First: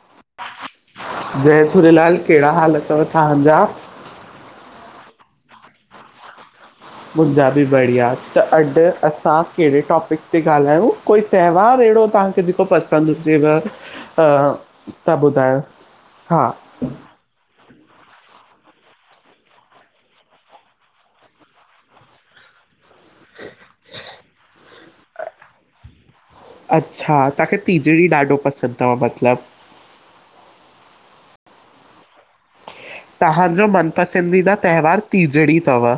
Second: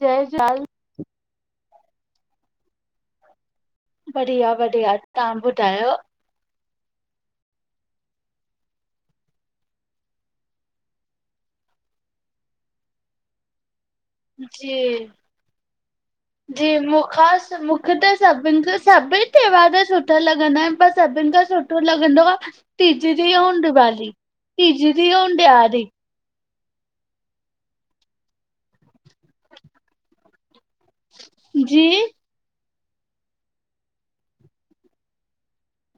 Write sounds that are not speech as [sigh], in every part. जय झुलेलाल। जय झूलेलाल केड़ा हाल तव तांजा? बढ़िया-बढ़िया तां ॿुधायो? मुंॼा ॿि बढ़िया त अॼ असां केड़े टॉपिक ते ॻालायूं कोई? त्योहार एड़ो तांखे जेको पसंद हुजेव। त तां ॿुधायो हा? ॼी मूंख़ास मूं मूंखे त सॿिन खां सॿई त्योहार त सुठा लॻंदा आयन पर सॿिन खां सुठो लॻंदो आ। तीजरी अउं दिवाली तीॼरी अउं ॾियारी। अच्छा तांखे तिजड़ी ॾाढो पसंद तव मतलब। जी? तव्हांजो मनपसंदीदा त्योहार टीजड़ी तव।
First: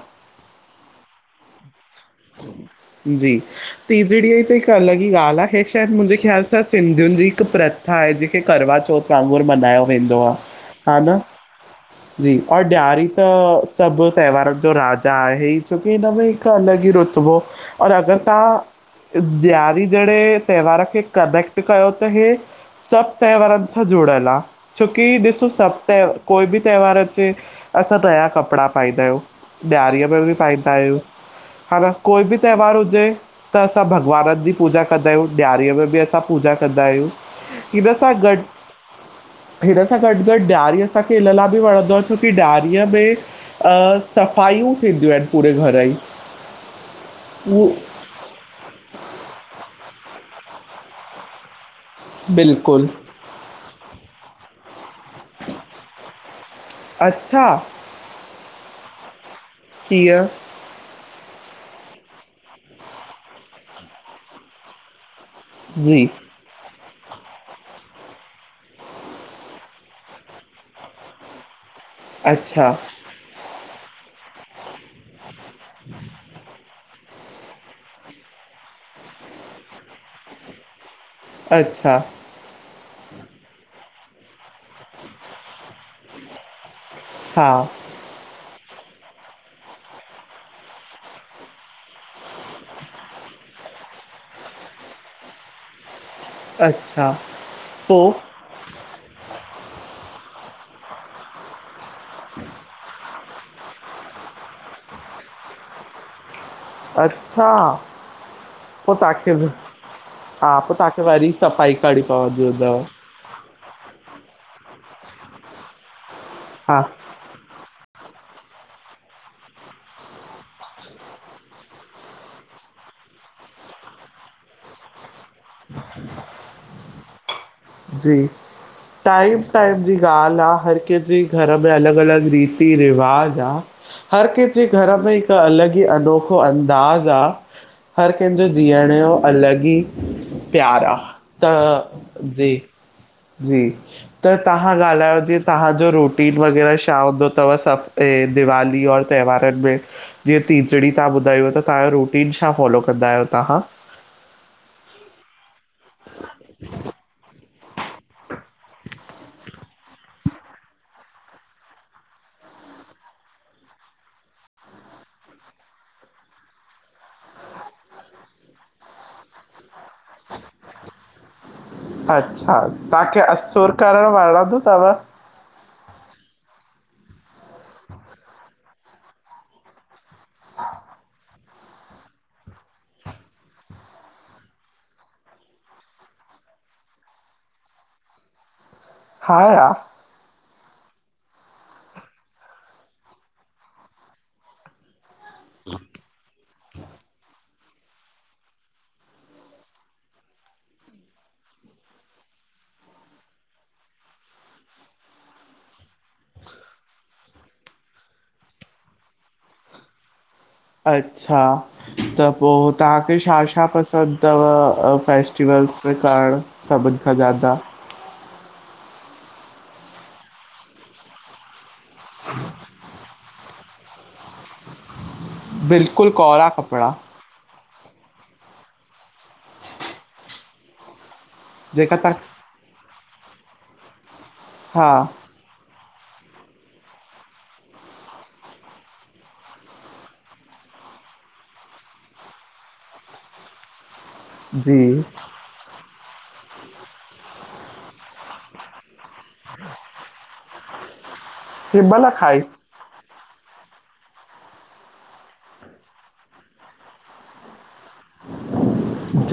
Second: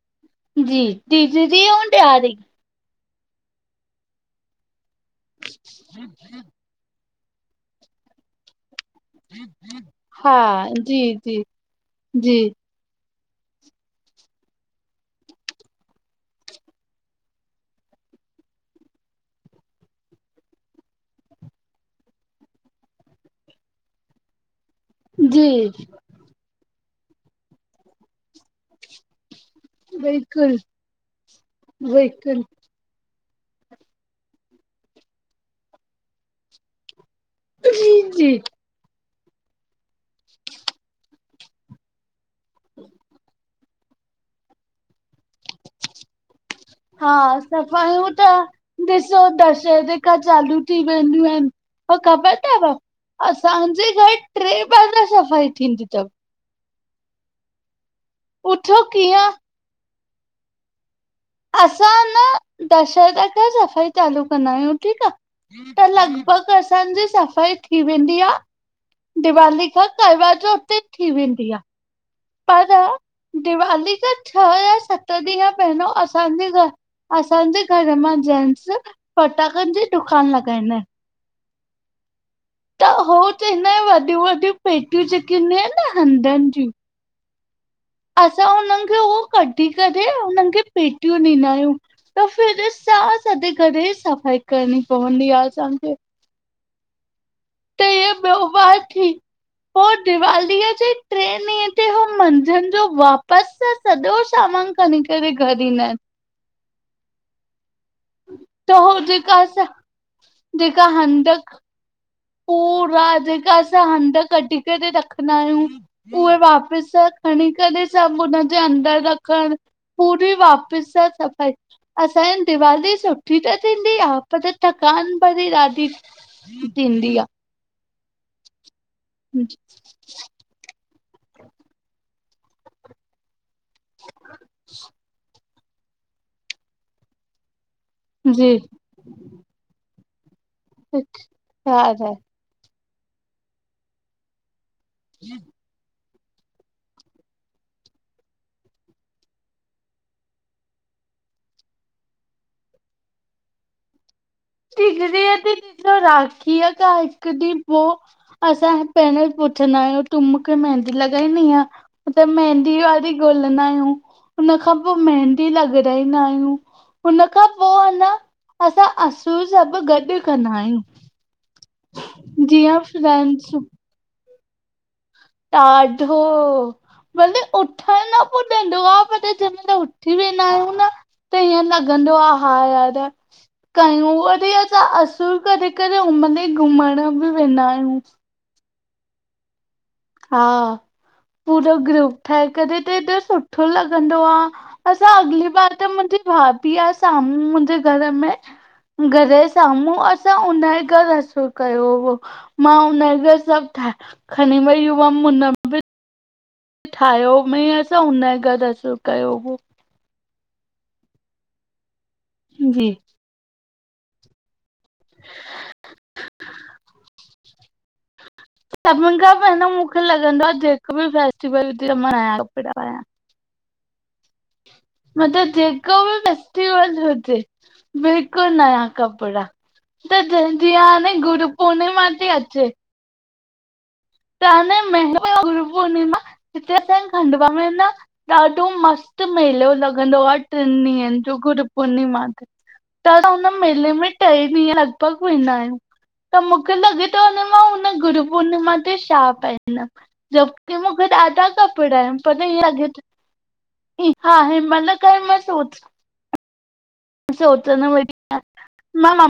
ॼी टिॼड़ी अउं ॾियारी। ॼी तीॼड़ी ॼी त हिक अलॻ। हहा ॻाल आहे ह शायद मुंॼे ख़्याल सां सिंधियुन ॼी हिक प्रथा आहे जेके करवा चौथ। कांगुर मलायो वेंदो आ हा हा जी न? जी जी औ ॾियारी त सॿ त्योहारन ॼो राजा आहे ई छोकी हिनमें हिक अलॻ ई रो सुॿु और अगर तां ॾियार ॼेड़े त्योहार खे कनेक्ट कयो त हे सॿ त्योवारन सां जुड़ल आ। छोकी जी ॾिसो सॿ त्यो कोई ॿि त्योहार अचे असां नया कपड़ा पाईंदा आयूं। ॾियारी में ॿि बिल्कुलु पाईंद आयुं ह न। बिल्कुलु त्योहारु हुजे त असां भॻवानन ॼी पूजा कंदा आयूं ॾियारीअ में ॿि असां पूजा कंदा आयूं। जी इनसा जी गॾ हिन सां गॾ-गॾ ॾियरी असांखे हिन लाइ ॿि वणंदो आ छोकी ॾियारीअ में। सफ़ाइयूं थींदियूं आयन पूरे घर ॼी। हा सफ़ाईयुं त ॾिसो दशहरे खां चालू थी वेंदियूं आयन। पोइ ख़बर तव, बिल्कुलु असांजे घरु ट्रे बार सफ़ाई थींदी तव। अच्छा। पुछो कीअं? कीअं? असां न, दशहरे खां सफ़ाई चालू कंदा आहियूं ठीकु आ, त जी लगि बॻ असांजी सफ़ाई थी वेंदी आ। दिवाली खां कारवा चौथ ते थी वेंदी आ। अच्छा। पर दिवाली खां छह या सत ॾींहं पहिरियों असांजे घरि असांजे घर मां जेनस फटाकनि जी दुकान लॻाईंदा इनि। अच्छा। त हो त हिनयो वॾियूं वॾियूं पेटियूं जेके हूंंदियूं इनि न हंधनि जूं। हा। असां उननि खे उहो कढी करे, उननि खे पेटियूं ॾीदा आहियूं। त फिर सां संदे करे सफ़ाई करणी पवंदी आ, सम्झुइ। अच्छा, पो? त उहा थी, पोइ दिवालीअ जी ट्रें ॾिहं उत हो मंझंजि जो वापसि सॼो सामान खणी करे घरि ईंदा इनि। अच्छा, त पोइ हो तांखे, जेका असां हा पोइ जेका तांखे वरी सफ़ाई खणी पोंदी हूंदव। हा, जेका असां हंध कढी करे रखंदा आहियूं, उहे हा वापसि सां खणी करे सभु हुनजे अंदर रखण, पूरी वापसि सां सफ़ाई असांयी दिवाली सुठी त थींदी आ। पर थकान भरी ॾाढी थींदी आ। जी, टाइम टाइम जी ॻाल्हि आ, हर किनिजी घर में अलॻि अलॻि रीति रिवाज़ आ, हर कंहिंजे घर में हिक अलॻ जी, अनोखो अंदाज़ आ, हर कंहिंजो जी जीअण जो अलॻि ई प्यार आ, ख़्याल त आहे जी, जी त तहां ॻाल्हायो जी तहांजो रूटि रुटीन वग़ैरह छा हूंदो तव सभ ते, दीवाली और त्योहारनि में जीअं टीजड़ी तहां ॿुधायो त तांजो रुटीन छा फॉलो कंदा आहियो तहां? टीजड़ी ते [unintelligible] तो राखी खां हिकु ॾींहुं पोइ असां हि पहिरियों ई पुछंदा आहियूं, कि मुखे मेहदी लॻाइणी आ। त मेहंदी वारी ॻोलंदा आहियूं, उनखां पोइ मेहंदी लॻाराईंदा आहियूं उनखां पोइ न, असां असु असुर सभु गॾु कंदा आयूं। अच्छा, तांखे फ्रेंड्स असुर करणु वणंदो तव? ॾाढो। भले उथणु न पुॼंदो आ पर जेमल उथी वेंदा आहियूं न त ईअं लॻंदो आ, हा यार कयूं वरी, असां असूर करे करे उमल ई घुमण बि वेंदा आहियूं। हा। हा, पूरो ग्रूप ठाहे करे त ॾोढो सुठो लॻंदो आ। असां अॻली बार त मुंजी भाभी आ, साम्हूं मुंहिंजे घर में घर जे साम्हूं आ असां हुनजे घर असुर कयो हो। मां उन सभ खणी वेई हुअम मतलब ठाहियो मिंह जो हुन गॾ असर कयो हो अच्छा त पो जी तां ॿियो छा छा पसंद थव फेस्टिवल्स में कारण सभिन खां ज्यादा सभिन खां पहिरियो मुंखे लॻंदो आ जेको बि फेस्टिवल हुजे मां आहियां कपड़ा आहियां मतलब जेको बिल्कुलु भी कौरा कपिड़ा फेस्टिवल हुजे बिल्कुल नया कपड़ा त जीअं हाणे गुरु जेका पूर्णिमा तव्हां थी अचे त न महंगा [inaudible] हिते स खंडुवा में न ॾाडो मस्त मेलो लॻंदो आ टिन ॾींहंन जो गुरु पुर्णिमा ते त हुन मेले में टेई ॾींहं जी लॻभॻ वेंदा आहियूं त मुंखे लॻे थोे मां हुन गुरू पूर्णिमा ते छा पाईदम जब की मुंखे ॾाढा कपड़ा हिनमहिल आहिन खाई पर इएं लॻे थो ही हा आहे मतलब घर में सोच सोचंदम वरी [unintelligible]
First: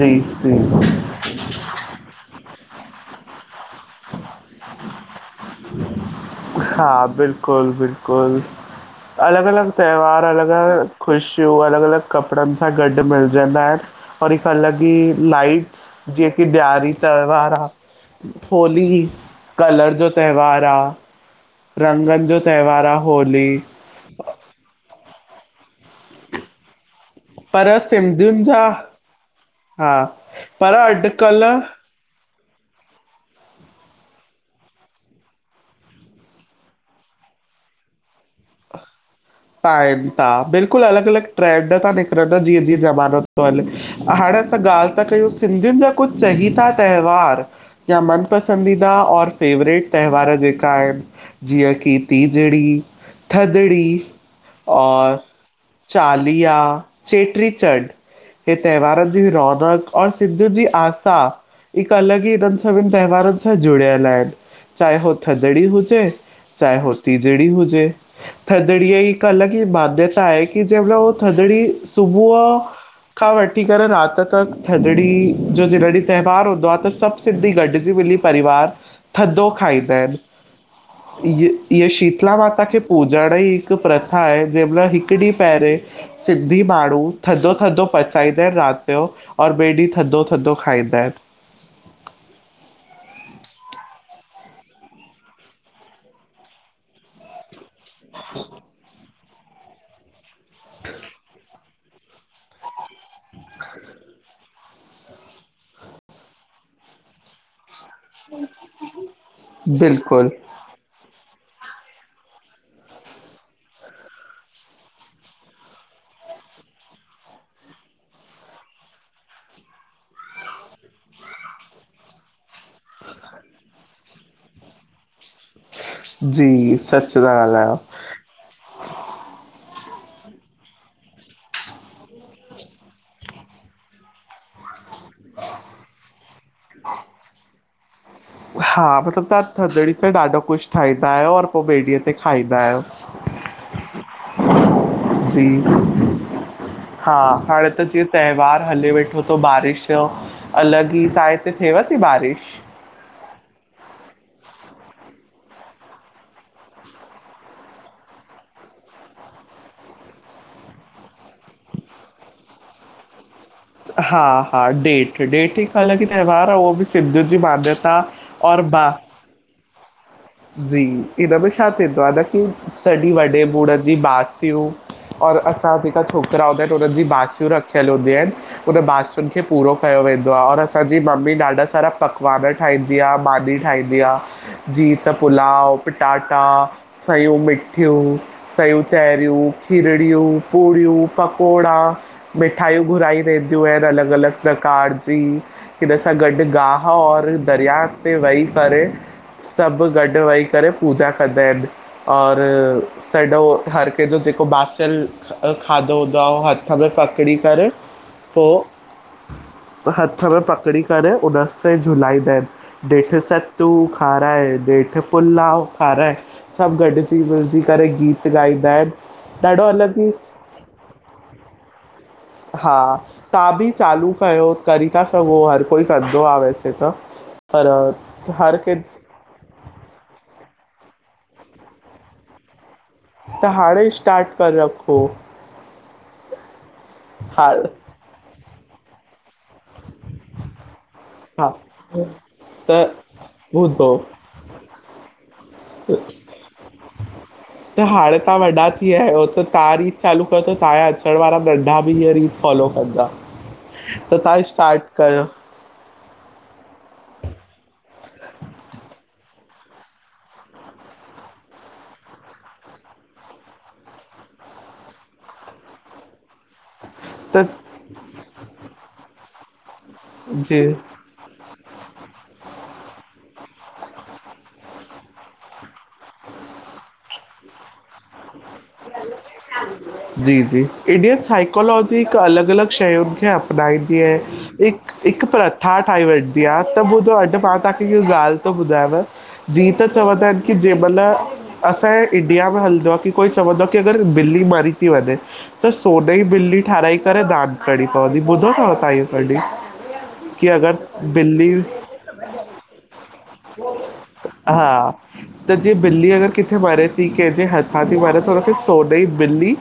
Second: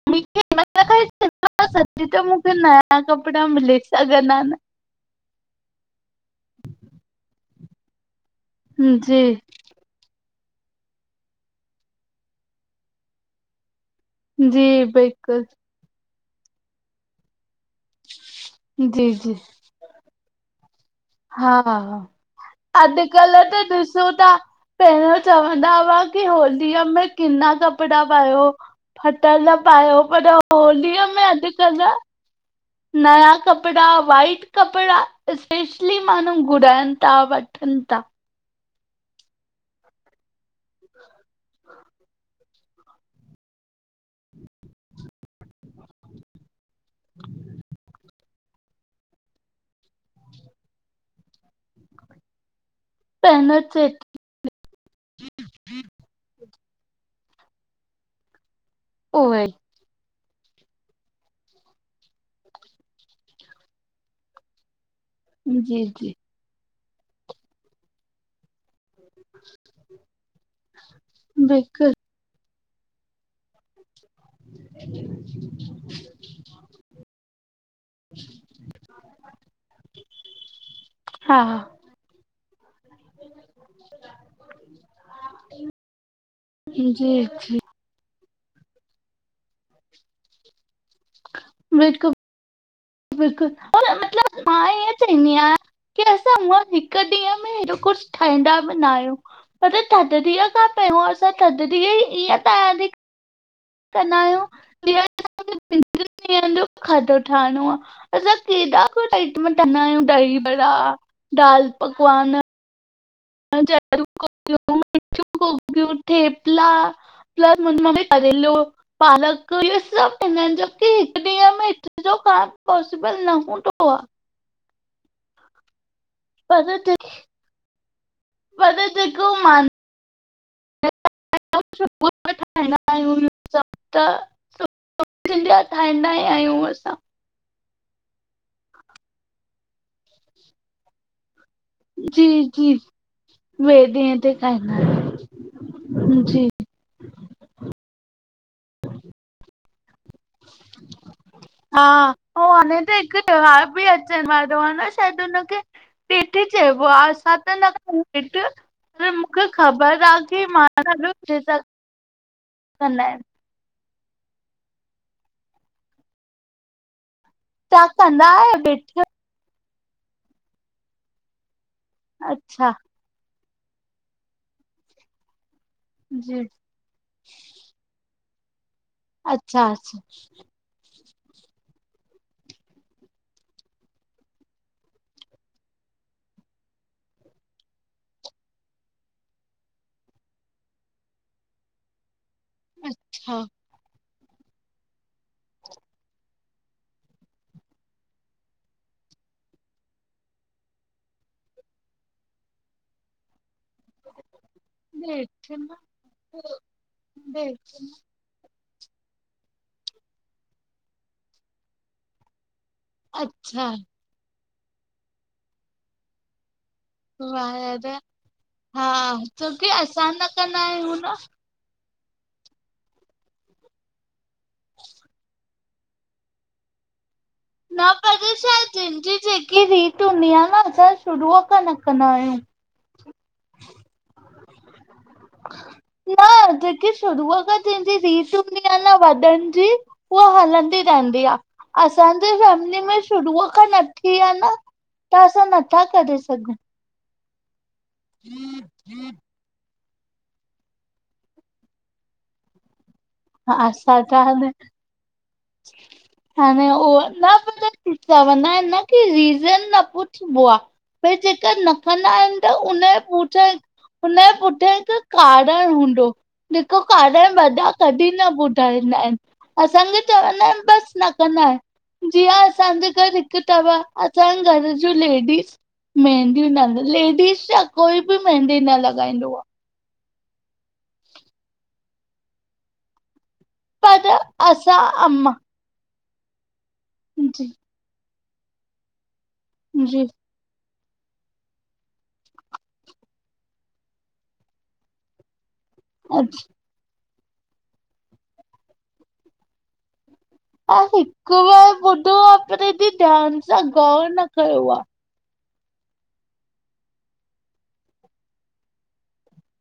जी जी सच त मूंखे नया कपड़ा मिली सघंदा न हा बिल्कुल बिल्कुल जी अलग अलग त्यौहार अलग अलग ख़ुशियूं अलग अलग कपड़न सां गॾु मिलजंदा आहिन और हिक जी अलग ई बिल्कुलु लाइट जीअं की ॾयारी त्यौहार आ होली जी जी कलर जो त्यौहार आ हा हा हा अॼकल होली त ॾिसूं था पहरियों चवंदा हुआ की होलीअ में किना पर कपड़ा सिंधियुनि पायो जा फटल हा पायो पर होलीअ में अॼुकल नयां कपड़ा वाइट कपड़ा स्पेश ली माण्हू घुराइन था वठन था पाइन था बिल्कुल अलग अलग ट्रैंड था निकरन जीअं जीअं ज़मानो थो हले हाणे असां ॻाल था कयूं सिंधियुन जा कुछ चहीता त्यौहार या मन पसंदीदा और फेवरेट त्यौहार जेका आहिन जीअं की तीजड़ी पहिरियों थदड़ी चए और चालीहा चेटी चंड हे त्यौहारन जी उहे रौनक और सिंधियुन जी आसा हिक अलग ई हिनन सभिन त्यौहारन सां जुड़ियल आहिन चाहे हो थदड़ी जी हुजे जी चाहे हो तीजड़ी हुजे थदड़ीअ ई हिक अलग ई मान्यता आहे कि जंहिं मेंल उ थधड़ी बिल्कुलु सुबु बुह खां वठी करे रात त थधड़ी जो जॾहिं त्यौहार हूंदो आ त सभ सिंधी गॾजी मिली परिवार थधो खाईंदा आहिन हा इय ईअ शीतला माता खे पूजाण जी हिक प्रत प्रथा आहे जेका हिक ॾींह पहिरे सिंधी माण्हू जी थधो थधो पचाईंदा आहिन रात जो और ॿिए ॾींह थधो थधो खाईंदा आहिन [unintelligible] बिल्कुल और मतलब मां ईअं चहंदी आहियां की असां हूअ हिक ॾींहं में कुछ ठहींदा बि न आहियूं, पर थदड़ीअ खां पहिरियों असां थदड़ीअ ई इअ तैयारी कंदा आहियूं जीअं त बिन टिन ॾींहनि जो खाधो ठाहणो आ। मतलब केॾा कुझ आइटम कंदा आहियूं बिल्कुलु दही बड़ा, दाल पकवान चेहङी कोकीयूं, मिठयूं कोकीयूं, ठेपला पिलस मुंहिंजी मम्मी करेलो पालक इहो सभु ठाहिना आहिन, जबकि हिकु ॾींहं में हेतिरो खायंण पॉसिबल न हूंदो आ। जी पर जे- सचि ता ॻाल्हाययो। पर जेको मान [inaudible] [unintelligible] जा ठाहींदा ई आहियूं असां। हा, मतिलबु तां थधिड़ी ते ॾाढो कुझु ठाहींदा आहियो और पो ॿे डींहुं ते खाईंदा आहियो। ॿे डींहुं ते खांईंदा आयूं, जी। हां, हाणे त जीअं तैवार हले वेठो थो बारिश जो अलॻि ई। तवां जे हिते थिएव हा ती बारिश? ऐं हाणे त हिकु त्योहार बि अचनि वारो आ न शायदि हुनखे जेठ चयबो आ, असां त न कंदा आहियूं जेठ [unintelligible] पर मूंखे ख़बर आ कि मां हलो [inaudible] त कंदा आहिनि। हा हा, डेठ-डेठ हिकु अलॻु इ त्योहार आ उहो बि सिंधियुनिजी तव्हां मान्यता कंदा आहियो और ॾेठ बास जी हिन में छा थींदो? अच्छा हालांकि वॾे ॿुड़नि जी बासियूं और असां जेका जी छोकिरा हुदां हुनिनि जी बासूं रखियल हूंदी आहिनि, हुन बासुनि खे अच्छा पूरो अच्छा कयो वेंदो आ और असां असांजी मम्मी ॾाढा सारा पकवान ठाहींदी आ, मानी ठाहींदी आ। जीअं त पुलााव, पटाटा, सयूं मिठियूं सयूं चेरियूं, खीरड़ियूं, पूड़ियूं, पकोड़ा मिठाइयूं घुराइ अच्छा वेंदियूं आहिनि, अलॻि-अलॻि प्रकार जी हिन सां गॾु गाहु और दरिया ते वेही करे सभु गॾु वेही करे पूजा कंदा आहिनि और सॾो हर कंहिंजो जेको बासल ॾेठ न खाधो हूंदो आ, उहो हथ में पकड़ी करे ॾेठ पो, हथ में पकड़ी करे उन से झुलाईंदा आहिनि। जेठ सत्तू अच्छा खाराए, ॾेठि पुलाव खाराए सभु गॾु मिलजी वलिजी वार करे गीत ॻाईंदा हा आहिनि, ॾाढो छोकी अलॻि ई असां न कंदा आहियूं न [inaudible] हा, तां बि चालू कयो, करी था सघो हर कोई कंदो आ वैसे त। पर न पर छा हर जंहिंजी कंहिं जेकी रीति हूंदी आ न, असां शुरूअ खां न कंदा आहियूं। त हाणे स्टार्ट करे रखो। न जेकी शुरूअ खां हा थींदी रीत हूंदी आ न वॾनि जी उह हलंदी रहनु न्दी आ, हा असांजे त फैमिलीअ में शुरूअ खां न ॿुधो थी आ न। त असां नथा करे सघूं। त हाणे तां वॾा थी विया आहियो, त ता रीत चालू कयो त तहां जा अचणु वारा नढा बि इहे रीत फॉलो कंदा, हा असां त त हाणे तव्हांजे स्टार्ट कयो। हाणे उह ना, चवंदा आहिन न कि रीज़न न पुछबो आ। भइ जेका न कंदा आहिनि त उन जे पुठया हुनजे पुठियां हिकु कारण हूंदो। जेको कारण त वॾा कॾहिं न ॿुधाईंदा आहिनि। असांखे चवंदा आहिनि जी बसि न कंदा आहिनि। जीअं असांजे घर हिकु तव, असांजे घर जूं लेडीस मेहंदी न, लेडीस छा कोई बि मेहंदी न लॻाईंदो आ। जी जी, इंडियन साइकोलॉजी हिकु अलॻि अलॻि शयुनि खे आ ठाहींदी पर आ, हिक असां हिक अम्मा प्रथा ठाही वेंदी आ, जी इह ॻाल्हि थो ॿुधायांव, जीअं त जी चवंदा आहिनि कि जंहिंमहिल असांजे इंडिया में हलंदो आहे की कोई चवंदो आ कि अगर बिल्ली मरी ती वञे त सोन जी बिल्ली ठहिराई करे दान करिणी पवंदी, ॿुधो अथव तव्हां इहो कॾहिं? की हा अगरि हिकु ॿिली बार ॿुधो आ, पर हेॾी ध्यानु सां गौर न कयो आ। हा त जिंअ बिल्ली अगर किथे मरे ती, कंहिंजे हथां ती मारे त हुनखे स सोन जी ॿिल्ली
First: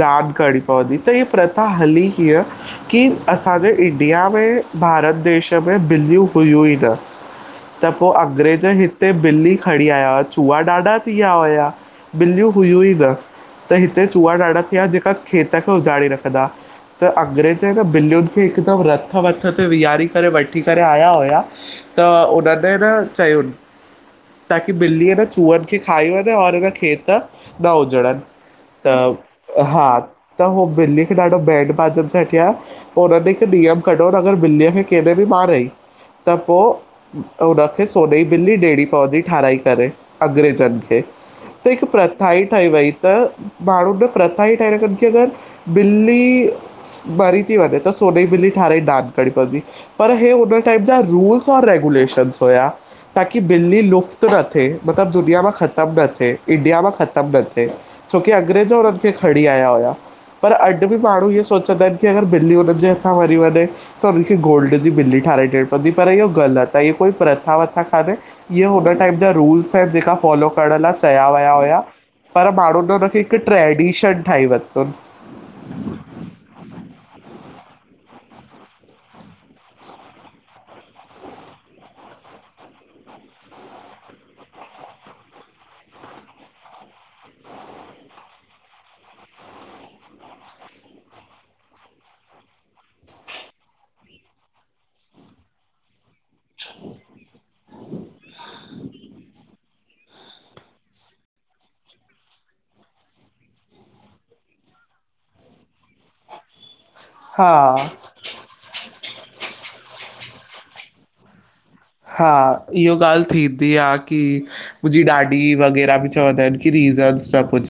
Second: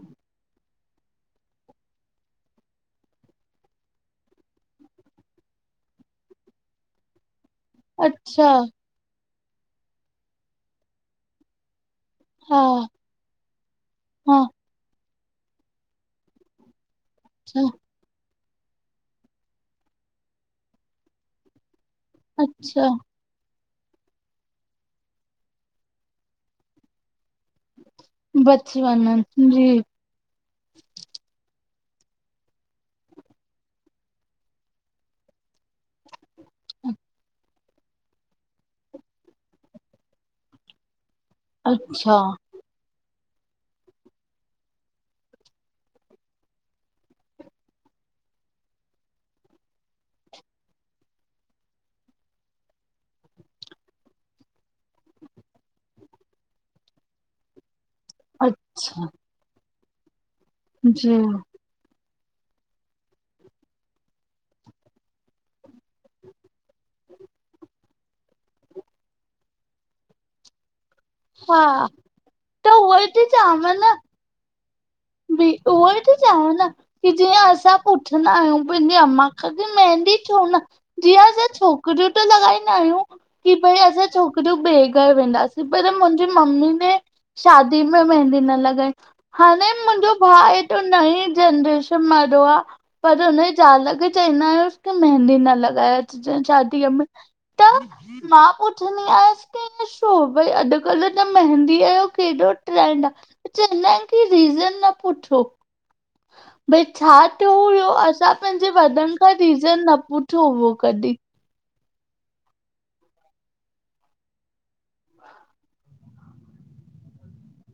दान करणी पवंदी, त हीअ प्रथा हली कीअ कि असांजे इंडिया में भारत देश में ॿिलियूं हुयूं ई न। ह, त आहे। पोइ अच्छा अंग्रेज हिते ॿिल्ली खणी आया हुआ, चुआ ॾाढा थी विया हुआ। ॿिलियूं हा हुयूं ई न। त हिते चुआ हा ॾाढा थी विया, जेका खेत खे उजाड़े रखंदा आ, त अच्छा अंग्रेज़ न ॿिलियुनि खे हिकदमि रथ वथ ते वीहारे करे वठी करे आया हुआ त उननि न अच्छा चयूंनि ताकि ॿिली न चुहनि खे खाई वञे और हिन खेत न उजणनि। बची त वञनि जी हा त होहो ॿिली खे ॾाढो बैड बाजन सां किया पोइ हुनननि हिकु नियम कढो, अगरि ॿिलीअ खे केॾे बि मारियईं त पोइ हुन न खे सोने जी बिल्ली ॾियणी पवंदी ठाराई करे अंग्रेजनि खे, त हिकु अच्छा प्रथा ही ठही वई, त माण्हुनि जो प्रथा ई ठाहे रखन कि अगरि ॿिली मरी थी वञे त सोने जी बिली ठाराई दान करड़ी पवंदी। पर हे हुन टाइम जा रूल्स और रेगुलेशन हुया। ताकी बिल्ली लुप्तु न थिए, मतिलबु दुनिया मां ख़तमु न थिए, इंडिया मां ख़तमु न थिए। छोकी अंग्रेज उनि खे खणी आया हुया, पर अॼु बि जी माण्हू हिय सो सोचंदा आहिनि कि अगरि बिल्ली हुनन जे हथा मरी वञे त हुनखे गोल्ड जी ॿिली ठाराहे ॾियणी पवंदी पर इहो ग़लति आहे, इह कोई प्रथा वथा कान्हे इहे हुन टाइम जा रूल्स आहिनि, जेका फॉलो करण ला कया विया हा हुया, पर त माण्हुनि उहोई हुनखे हिकु ट्रैडिशन ठाही वरितून। जी, उहो ई त चवां न कि जीअं असां पुछंदा आहियूं पंहिंजी अम्मा खां कि मेहदी छो न जीअं असां छोकिरियूं त लॻाईंदा आहियूं कि भई असां छोकिरियूं ॿिए घरि वेंदासीं, पर मुंहिंजी मम्मी न शादी में मेहंदी न लॻाए, हाणे मुंहिंजो भाउ हे तो नई जनरेशन वारो आ पर हुनजी ज़ाल खे चवंदा आहिंस कि मेहदी न लॻाए अचजे शादीअ में। त मां पुछंदी आयसि की इ छो भई अॼुकल्ह त मेहंदीअ जो केॾो ट्रेंड आ। त चवंदा आहिन कि रीज़न न पुछो। भई छा थ्यो हा हुयो, असां पैंजे वॾन खां रीज़न न पुछो हो कॾी? हा, इहो ॻाल्ह थींदी आ की मुंजी ॾाॾी वग़ैरा बि चवंदा एन, की रीज़न्स न पुछ।